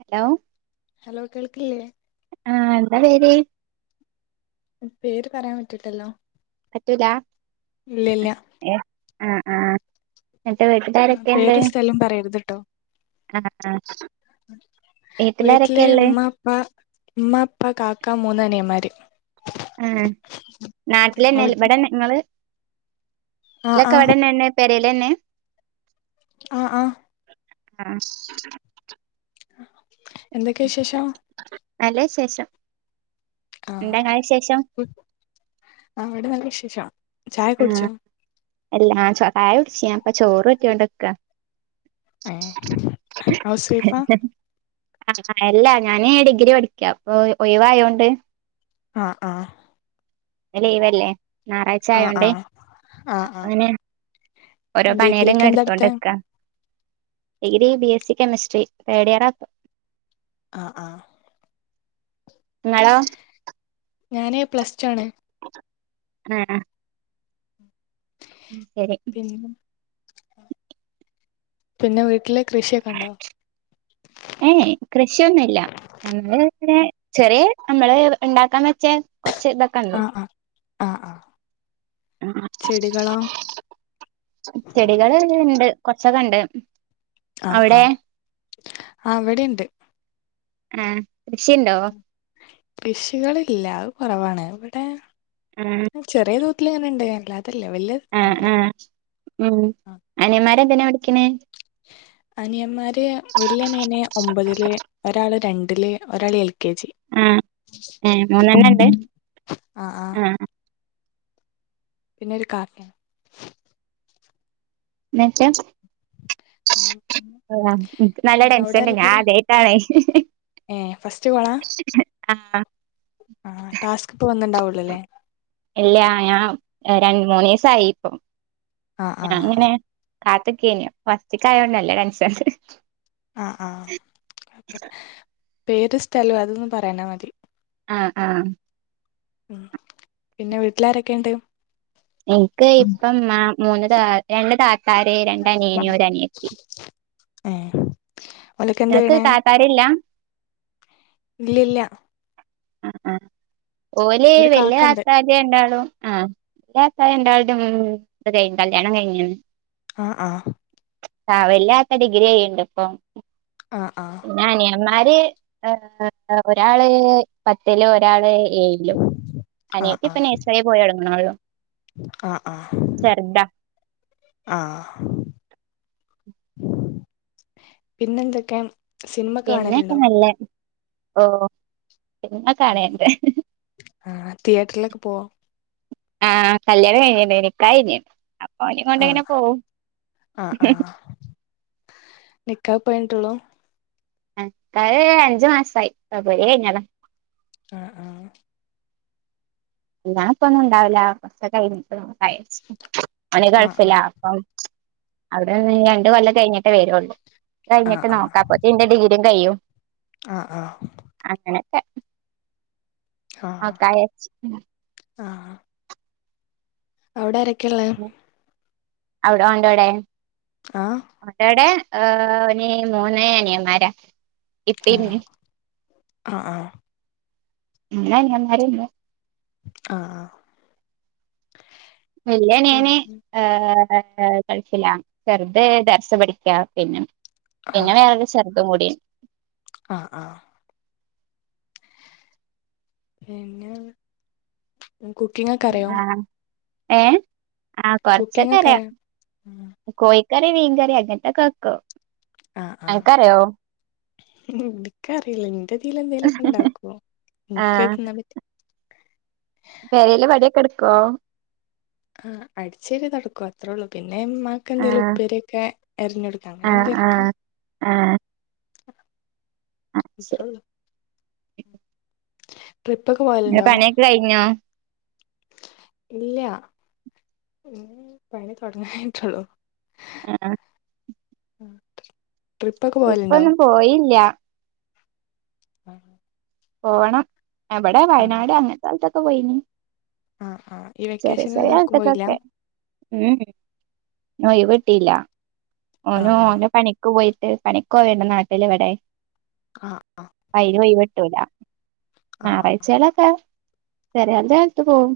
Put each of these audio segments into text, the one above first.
Hello hello കേൾക്കില്ലേ ആഹ് എന്താ പേര് പേര് പറയാൻ പറ്റൂലല്ലോ പറ്റൂലാ ഇല്ല ഇല്ല ഏഹ് ആഹ് ആഹ് എന്നിട്ട് വീട്ടിലാരൊക്കെണ്ട് [unintelligible] പറയരുത് ട്ടോ ആഹ് ആഹ് വീട്ടിലാരൊക്കെള്ളേ ഇമ്മ പ്പാ കാക്കാ മൂന്നനിയമ്മാര് ആഹ് നാട്ടിലെന്നെ അവിടെ ഇവിടെനെ നിങ്ങള് ആ ആ ലൊക്കെ ഇവടെന്നെ പെരെലെന്നെ ആഹ് ആഹ് ഉം എന്തൊക്കെ വിശേഷം? നല്ല വിശേഷം ആഹ് എന്താ ഇങ്ങളെ വിശേഷം [unintelligible] അവിടെ നല്ല വിശേഷ ചായ ഒക്കെ ആഹ് കുടിച്ചോ എല്ലാ ആ ചായ കുടിച് ഞാൻ പ്പൊ ചോറൂറ്റിയോണ്ട്ക്ക ഏ ഹൗസ് ഹ് വൈഫാ ഹ് അല്ല ഞാൻ ഡിഗ്രി പഠിക്കാപ്പൊ ഒയിവായോണ്ട് ആഹ് ആഹ് ന്ന് ലീവല്ലേ ആ ആ ഞാറാഴ്ച്ചായോണ്ട് ആ ആ അപ്പങ്ങനെ ഓരോ ഡിഗ്രിക്ക് പണിയള്ങ്ങ്നെ എന്താ എടുത്തെ എടുത്തൊണ്ട്ക്ക degree B S C chemistry തേഡ് ഇയറാ ആഹ് ആഹ് ഇങ്ങളോ ഞാന് പ്ലസ് ടു ആണ് ഏഹ് ഉം ശരി പിന്ന പിന്നെ വീട്ടില് കൃഷിയൊക്കെണ്ടോ? ഏഹ് ഏഹ് കൃഷിയൊന്നുല്ല നമ്മള് ങ്ങനെ ചെറിയ നമ്മള് ണ്ടാക്കാൻ വെചേ കുറച്ച് ആഹ് ആഹ് ആഹ് ആഹ് ഉം ഉം ചെടികള്ണ്ട് കൊറച്ചൊക്കെണ്ട് ആഹ് ആഹ് ആഹ് ഇവിടെണ്ട് ഉം കൃഷിണ്ടോ? കൃഷികളില്ല അത് കൊറവാണ് ഇവിടെ ഉം ഉം ചെറിയ തോതില് ഇങ്ങനെണ്ട് അല്ലാതെല്ല വല്യ ആഹ് ആഹ് ഉം അനിയമ്മാരെന്തിനാ പഠിക്ക്ണേ അനിയമ്മാര് വല്യ അനിയന് ഒമ്പതില് ഒരാള് രണ്ടില് ഒരാള് എൽകെജി ആഹ് ഏഹ് ഉം മൂന്നെണ്ണം ഇണ്ട് ഉം ആഹ് ആഹ് പിന്നെ ഒരു കാക്ക്യാണ് മറ്റേ ആഹ് എനിക്ക് നല്ല പിന്നെ അവടെ ടെൻഷൻണ്ട് ഞാൻ ആരൊക്കെള്ളെ? ആദ്യായിട്ടാണേ ഏഹ് ഫസ്റ്റ് കോളാ ആഹ് ആഹ് ടാസ്ക്ക് ഇപ്പൊ വന്ന്ണ്ടാവൊള്ളൂ ലേ ഇല്ല ഞാൻ രൺ മൂന്നീസായി ഇപ്പം ആഹ് ആഹ് ഞാൻങ്ങനെ കാത്ത്ക്കേനി അപ്പൊ ഫസ്റ്റ്ക്കായോണ്ട് നല്ല ടെൻഷണ്ട് ആഹ് ആഹ് പേരും സ്ഥലും അതൊന്നും പറയാഞ്ഞാ മതി ആഹ് ആഹ് ഉം പിന്നെ വീട്ടിലാരൊക്കെണ്ട് ഇന്ക്ക് ഇപ്പഇമ്മാ മൂന്ന് താ രണ്ട് താത്താര് രണ്ട് അനിയന് ഒര് അനിയത്തി ഏഹ് നിനക്ക് ഓലൊക്കെന്തെയ്യ്ണെ താത്താരില്ല ഇന്റേലില്ല ആഹ് ആഹ് ഓല് ഒരു വല്ല്യ കാക്കണ്ട് താത്താ ര് രണ്ടാളും ആഹ് വല്യതാത്താര് രണ്ടാള്തും ഇത് കഴി കല്യാണം കഴിഞ്ഞ്ണ് ആഹ് ആഹ് ആഹ് വല്ല്യാത്ത ഡിഗ്രിയ്യ്ണ്ട് ഇപ്പം ആഹ് ആഹ് ന്നെ അനിയമാര് ഒരാള് പത്തില് ഒരാള് ഏഴ് ലും ആഹ് അനിയത്തി ഇപ്പം ആഹ് നൈസറി പോയി തൊടങ്ങ്ണോള്ളു ആഹ് ആഹ് ആഹ് പിന്നെന്തൊക്കെ സിൻമക്കെ കാണല്ണ്ടോ ഓഹ് സിനിമക്കെ കാണല്ണ്ട് ആഹ് തിയേറ്ററിലൊക്കെ പോവോ ആഹ് കല്യാണം കഴിഞ്ഞില്ല നിക്കാഹ് കഴിഞ്ഞ്ണ്ട് അ ആഹ് ആഹ് ആഹ് നിക്കാഹ് ഇപ്പ കഴിഞ്ഞിട്ടൊള്ളു നിക്കാഹ്‌ അഞ്ച് മാസായി ഫെബ്രുവരി കഴിഞ്ഞതാ ആഹ് ആഹ് കല്യാണം ഇപ്പൊന്നും ഇണ്ടാവൂല കൊറച്ചൊക്കെ കഴിഞ്ഞിട്ട് നോക്കാ വിചാരിച്ച് ഓന് ആഹ് ആഹ് ഗൾഫിലാ അപ്പം അവിടെ ഒര് രണ്ട് കൊല്ലം കഴിഞ്ഞിട്ടേ വെരൊള്ളൂ ആഹ് കഴിഞ്ഞിട്ട് ആഹ് നോക്കാ അപ്പോത്തിന് ഇന്റെ ഡിഗ്രിയും കയ്യും ആഹ് ആഹ് അങ്ങനക്കെ ആഹ് ആഹ് നോക്കാം വിചാരിച്ച് ഉം ആഹ് അവിടെ ആരൊക്കെള്ളേ അവിടെ ഓന്റോടെ ആഹ് ഓന്റൊടെ ഏ ഒന് മൂന്ന് അനിയന്മാരാ ഇപ്പിം ആഹ് ആഹ് ആഹ് ഇമ്മീം മൂന്നനിയന്മാരെന്നെ ആഹ് ആഹ് വല്ല്യ അനിയന് ഏ ഗൾഫിലാ ചെറ്ത് ദർസ് പഠിക്കാ പിന്നെ ആഹ് [unintelligible] ചെർതും കൂടി ആഹ് ആഹ് പിന്നെ ഉം കുക്കിങാ ആഹ് ഏഹ് ആഹാ കുക്കിംഗ് കൊറചൊക്കെ ഒക്കെ അറിയാം അറിയോ കോയിക്കറി മീൻ കറി അങ്ങനതൊക്കെ വെക്കും ആഹ് ആഹ് അനക്കറിയോ എനിക്കറിയില്ല ഇന്റെ ത്തിലെ എന്തേലും ഒക്കെ ഉണ്ടാക്കും എന്ക്ക് ആഹ് തിന്നാൻ പറ്റു പെരേലെ പണിയൊക്കെ എടുക്കുവോ ആഹ് അടിച്ചുവാരി തൊടക്കും അത്രേ ഉള്ളൂ പിന്നെ ഇമ്മാ ക്ക് എന്തേലും ആഹ് ഉപ്പേരൊക്കെ എറിഞ്ഞെടുക്കാ അങ്ങനെ ആഹ് എന്തേലുംക്കെ ആഹ് ആഹ് ആഹ് ആഹ് ശരി അത്രേള്ളൂ ട്രിപ്പ് ഒക്കെ ഇങ്ങളെ പോകലുണ്ടോ പണിയൊക്കെ കഴിഞ്ഞോ ഇല്ല പണി തൊടങ്ങീട്ടൊള്ളു ആഹ് ആഹ് ട്രിപ്പൊക്കെ പോവലുണ്ടോ? പോയീല്ല്യ ആഹ് പോണം എവടെ വയനാട് അങ്ങനത്തെ സ്ഥലത്തൊക്കെ പോയിന് ആ ആ ഈ ചെറിയ വെക്കേഷനിൽ ചെറിയ എവ്ട്ക്കും പോയില്ല അൽത്തിക്കൊക്കെ ഉം ഇന്ന് ഒയിവ് കിട്ടീല്ല ആ ഓനും ഓന് പണിക്ക് പോയിട്ട് പണിക്ക് പോവല്ലെ നാട്ടില് ഇവടെ ആഹ് ആഹ് അയ്ന് ഒയിവ് കിട്ടൂല ആ ആ ഞായറാഴ്ചേലൊക്കെ ചെറിയാലടുത്ത് പോവും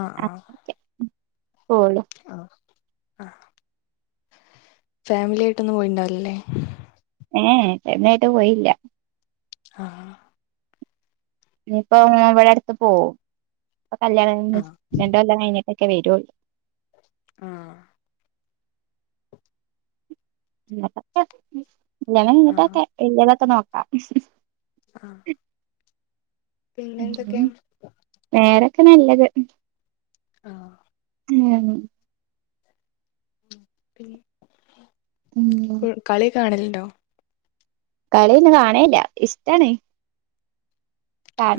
ആഹ് ആഹ് അങ്ങനൊക്കെ പോവുള്ളു ആഹ് ആഹ് ഫാമിലിയായ്ട്ടൊന്നും പോയിണ്ടാവി‌ല്ലല്ലേ ഏയ് ഫാമല്യായിട്ട് പോയില്ല്യ ആഹ് ഇഞ്ഞിപ്പം ഇവടടുത്ത് പോവും അപ്പൊ കല്ല്യാണം കഴിഞ്ഞ് ആ രണ്ടൊല്ലം കഴിഞ്ഞിട്ടൊക്കെ വെരുള്ളൂ ആഹ് എന്നിട്ടൊക്കെ കല്യാണം ആ കഴിഞ്ഞിട്ടൊക്കെ വല്യതൊക്കെ നോക്കാം ആഹ് പിന്നെന്തൊക്കെയാ വേരൊക്കെ നല്ലത് ആഹ് ഉം പിൻ ഉം കളി കാണലുണ്ടോ? കളിയൊന്നും കാണേല്ല ഇഷ്ട്ടാണ്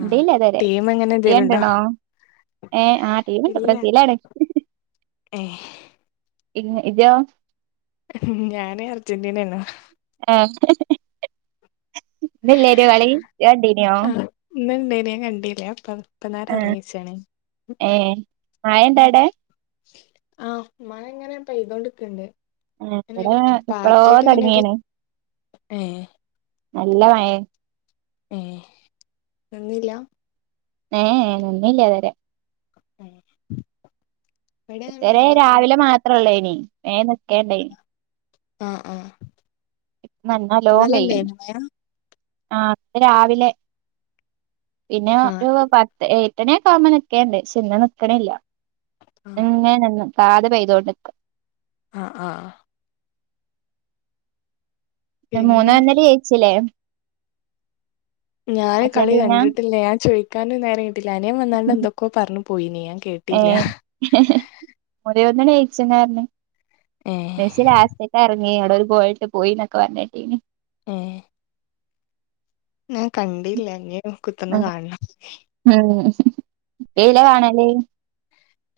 ആ ഇതോവരെ ടീം അങ്ങനെ എന്തേലുണ്ടോ ഈയണ്ടീണോ? ഏഹ് ആഹ് ടീമിണ്ട് ഇല്ല ബ്രസീലാണ് ഏഹ് ഇങ്ങ് ഇജോ? ഞാന് അർജന്റീനേണ് ഏഹ് ഇന്നില്യേനൊ കളി ഇജണ്ടീന്യോ? ഇന്ന് ഇണ്ടേനി ഞാം കണ്ടീല്യ ഞാപ്പ ഇപ്പന്നാരെ ആഹ് ഒർങ്ങീച്ചാണെ ഏഹ് മയണ്ടാടെ? ആഹ് മയങ്ങനെ പെയ്തോണ്ട്ക്കീണ്ട് ആഹ് ബടെ എപ്പളോ തൊട്ങ്ങീണ് ഏഹ് നല്ല മയെ ഏഹ് നിന്നില്ല ഏയേ നിന്നീല്ലതരെ ഏഹ് ഇതരെ രാവിലെ മാത്രൊള്ളേനി മേം നിക്കേണ്ടേനി ആഹ് ആഹ് ഇപ്പം നല്ലോം പെയ്യ്ണ്ട് ഇന്നലെണ്ടേനിയോ മയ ആഹ് ഇന്ന് രാവിലെ പിന്നെ ആഹ് ഒരു പത്ത് എ എട്ടണ്യൊക്കാമ്പം നിക്കേണ്ട് പക്ഷെന്ന് നിക്ക്ണില്ല ആഹ് ഇന്ന്ങ്ങനെ നികാതെ പെയ്തോണ്ട്ക്ക ആഹ് ആഹ് ആഹ് പിന്നെ മൂന്ന് ഒന്നില് ജയിച്ചിലേ ഞാന് കളി അർജന്റീന കണ്ടിട്ടില്ല ഞാൻ ചോയ്ക്കാനുംനേരം കിട്ടില്ല അനിയൻ വന്നാണ്ടെന്തൊക്കോ പർഞ്ഞു പോയിനീ ഞാൻ കേട്ടില്ല ഏഹ് മൂന്നേ ഒന്നിന് ജയ്ച്ച്ണാർഞ്ഞ് ഏ മെസ്സി ലാസ്റ്റിക്കെർങ്ങി ഇങ്ങട്ടൊരു ഗോള്ട്ട് പോയീന്നൊക്കെ പർഞ്ഞേട്ടീനി ഏഹ് ഞാൻ കണ്ടീല്ല ഞ്ഞ്കുത്തർന്ന് ഉം കാണ്ണം ഉം എയ്ലാ കാണല്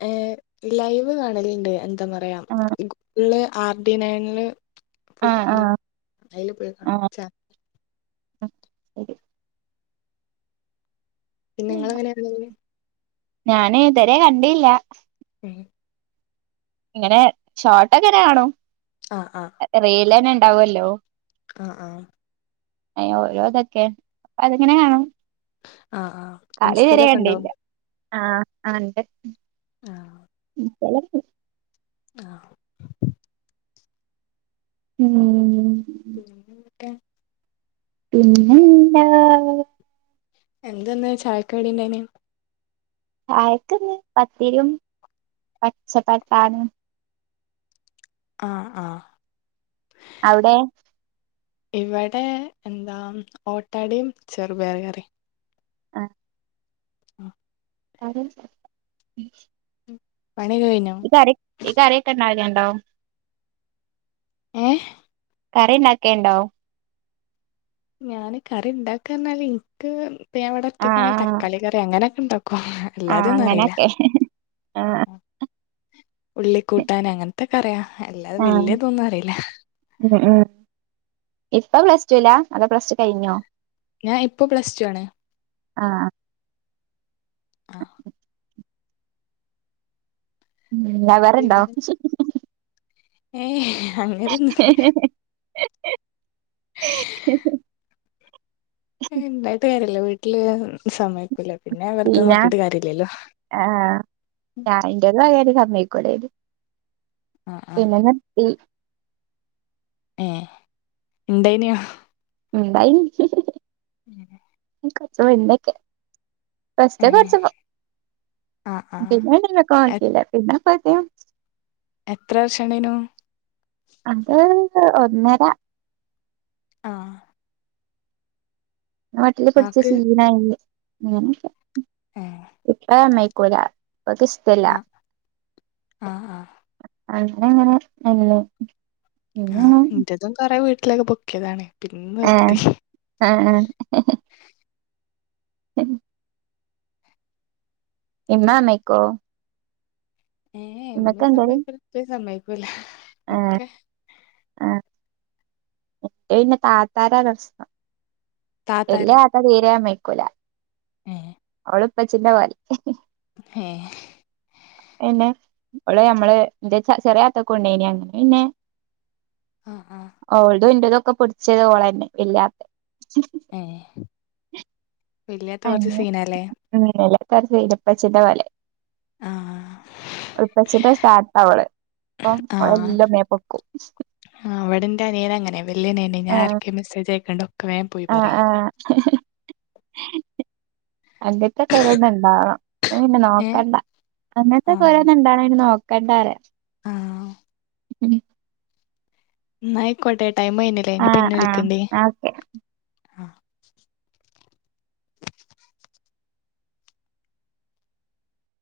ഏഹ് ലൈവ് കാണല്ണ്ട് എന്താ പറയാ ആഹ് [unintelligible] ആർ ഡി നയനില് ആഹ് [unintelligible] ആഹ് അയ്ല് പോയി കാണും ആഹ് [unintelligible] ശരി പിന്നെ നിങ്ങൾങ്ങനെയാ കാണല് ഞാന് ഇതരെ കണ്ടില്ല ഉം ഇങ്ങനെ ഷോർട്ട്ങ്ങനെ കാണും ആഹ് ആഹ് റീല് തന്നെ ഉണ്ടാവല്ലോ ആഹ് ആഹ് അയ്‌ലെ ഓരോ ഇതൊക്കെ അപ്പൊ അതെങ്ങനെ കാണും ആഹ് ആഹ് കളിതരെ ഇൻസ്റ്റയിലൊക്കെ ഉണ്ടോ കണ്ടില്ല ആഹ് ആണ്ട് ആഹ് ഉം [inaudible] ആഹ് ഉം പിന്നെന്തൊക്കെ പിന്നെന്താ എന്തെന്ന് ചായക്കാടിണ്ടായിനി ചായക്ക്ന്ന് പത്തിരിയും പച്ചപ്പട്ടാണിയും ആഹ് ആഹ് അവിടെ ഇവിടെ എന്താ ഓട്ടടയും ചെറുപയർ കറിം ആഹ് ആഹ് കരും പണിയൊക്കെ കഴിഞ്ഞോ കര അരയൊക്കെഉവണ്ടവല്ണ്ടോ ഏഹ് കറി ഉണ്ടാക്കിം ഉണ്ടോ ഞാന് കറി ഉണ്ടാക്കാ പറഞ്ഞാല് എനിക്ക് പേവടെ ആഹ് ഒറ്റക്കാണെ ആഹ് താളി റിയ അങ്ങനെയൊക്കെ ഉണ്ടാക്കും ആഹ് അല്ലാതെയ ഒന്നും അറിയില്ല അങ്ങനെയൊക്കെ ആഹ് ഉള്ളിക്കൂട്ടാൻ അങ്ങനത്തൊക്കെ അറിയാം അല്ലാതെ ആഹ് വല്ിയതൊന്നും അറിയില്ല. ഉം ഉം ഇപ്പം പ്ലസ് ടു ഇല്ല അത പ്ലസ് ടു കഴിഞ്ഞോ ഞാൻ ഇപ്പൊ പ്ലസ് ടു ആണ്. ആഹ് ആഹ് ഉം ലൗവർ ണ്ടോ ഏ അങ്ങനൊന്നുല്ല. [inaudible] ഉണ്ടായിട്ട് കാര്യമല്ല വീട്ടില് സമയ്കുല്ല പിന്നെ അവറതെ സീന നോക്കിട്ട് കാര്യമില്ലല്ലോ? ആഹ് ഞാൻ ഇൻ്റ പെരേല് സമ്മയ് ക്കൂലത്. ആ ആ പിന്നെ ഞൻ നീർതി ഏ ഇണ്ടെയ്ന്നു. ഉണ്ടായിന്ന് ഹ്ഹ ഉം കുറച്ച് വലുതൊക്കെ കസ് ഏ കുറച്ച് ആ ആ പിന്ന എ കോൺക്കല്ല പിന്നെ പതി എത്ര വർഷംണ്ടയിനു. അത് ഒന്നര ആഹ് ആഹ് മറ്റീല് പിടിച്ച് ആക്ക് ഫീൽ ആയതുകൊണ്ട് അങ്ങനക്കെ ഏ ഇപ്പ അമ്മയ്ക്കൂല ഇപ്പാക്ക് ആ ഇഷ്ടല്ലാ ആ ആ അന്ന് അങ്ങനെ അല്ലേ. ആഹ് ഇന്റതും കൊറെ വീട്ടിലൊക്കെ പൊക്കിയതാണ് പിന്നെ ഏഹ് നിർത്തി ആഹ് ആഹ് [inaudible] ഇമ്മ ഉം. സമ്മയ്ക്കോ ഏ എ ഇമ്മക്ക് ഇമ്മിംസയ്ക്കൂലാ എന്തേലും ഇപ്പി സമ്മയ്ക്കൂല ആഹ് ഒക്കെ ആഹ് ഇന്റത് പിന്നെ താത്താരാ പ്രശ്നം വല്ല്യ താത്താരും താത്ത തീരെ സമ്മയ്ക്കൂലാ. ഹേ ഓള് പ്പച്ചിന്റെ മായ്രി ഹേ പിന്നെ ഓള് നമ്മള് ന്റെ ചെ ചെറിയാതാത്താക്കൊക്കെണ്ടേയ്നി അങ്ങനെ പിന്നെ ആഹ് ആഹ് ഓൾതും ഇന്റതും ഒക്കെ പിടിച്ചത് ഓളെന്നെ വല്ല്യാത്തന്നെ ഏഹ് വല്ല്യാത്ത കൊർച്ച് അങ്ങനെ സീനാല്ലേ? ഉം വല്ല്യാത്ത കൊർച്ച് സീനാ ഇപ്പച്ചിന്റെപോലെ. ആഹ് ഇപ്പച്ചിന്റെ സ്ഥാനത്താ ഓള്. അപ്പം അവളെല്ലം മേ പൊക്കും. ആഹ് ഇവിടന്റനിയന് അങ്ങനെ. വല്ല്യനിയന്. ഞാ ആഹ് ആർക്കെ മെസ്സേജ് അയക്ക്ണ്ടോ ഒക്കെ വേ പോയി പറിം. ആഹ് ഹും ഹും. അങ്ങൻത്തൊക്കെ ഒരണ്ണം ണ്ടാവണം. ന്നാ പിന്നെ ഏഹ് നോക്കണ്ട. അങ്ങൻത്തെ ആഹ് ഒരോന്ന്ണ്ടായാപിന്നെ നോക്കണ്ട റിയ. ആഹ് ന്നായിക്കോട്ടെ. ടൈമ് കയ്ഞ്ഞിലേ. ഇനി ആഹ് പിന്നെ ആഹ് വിളിക്കണ്ട്. ഓക്കെ ആ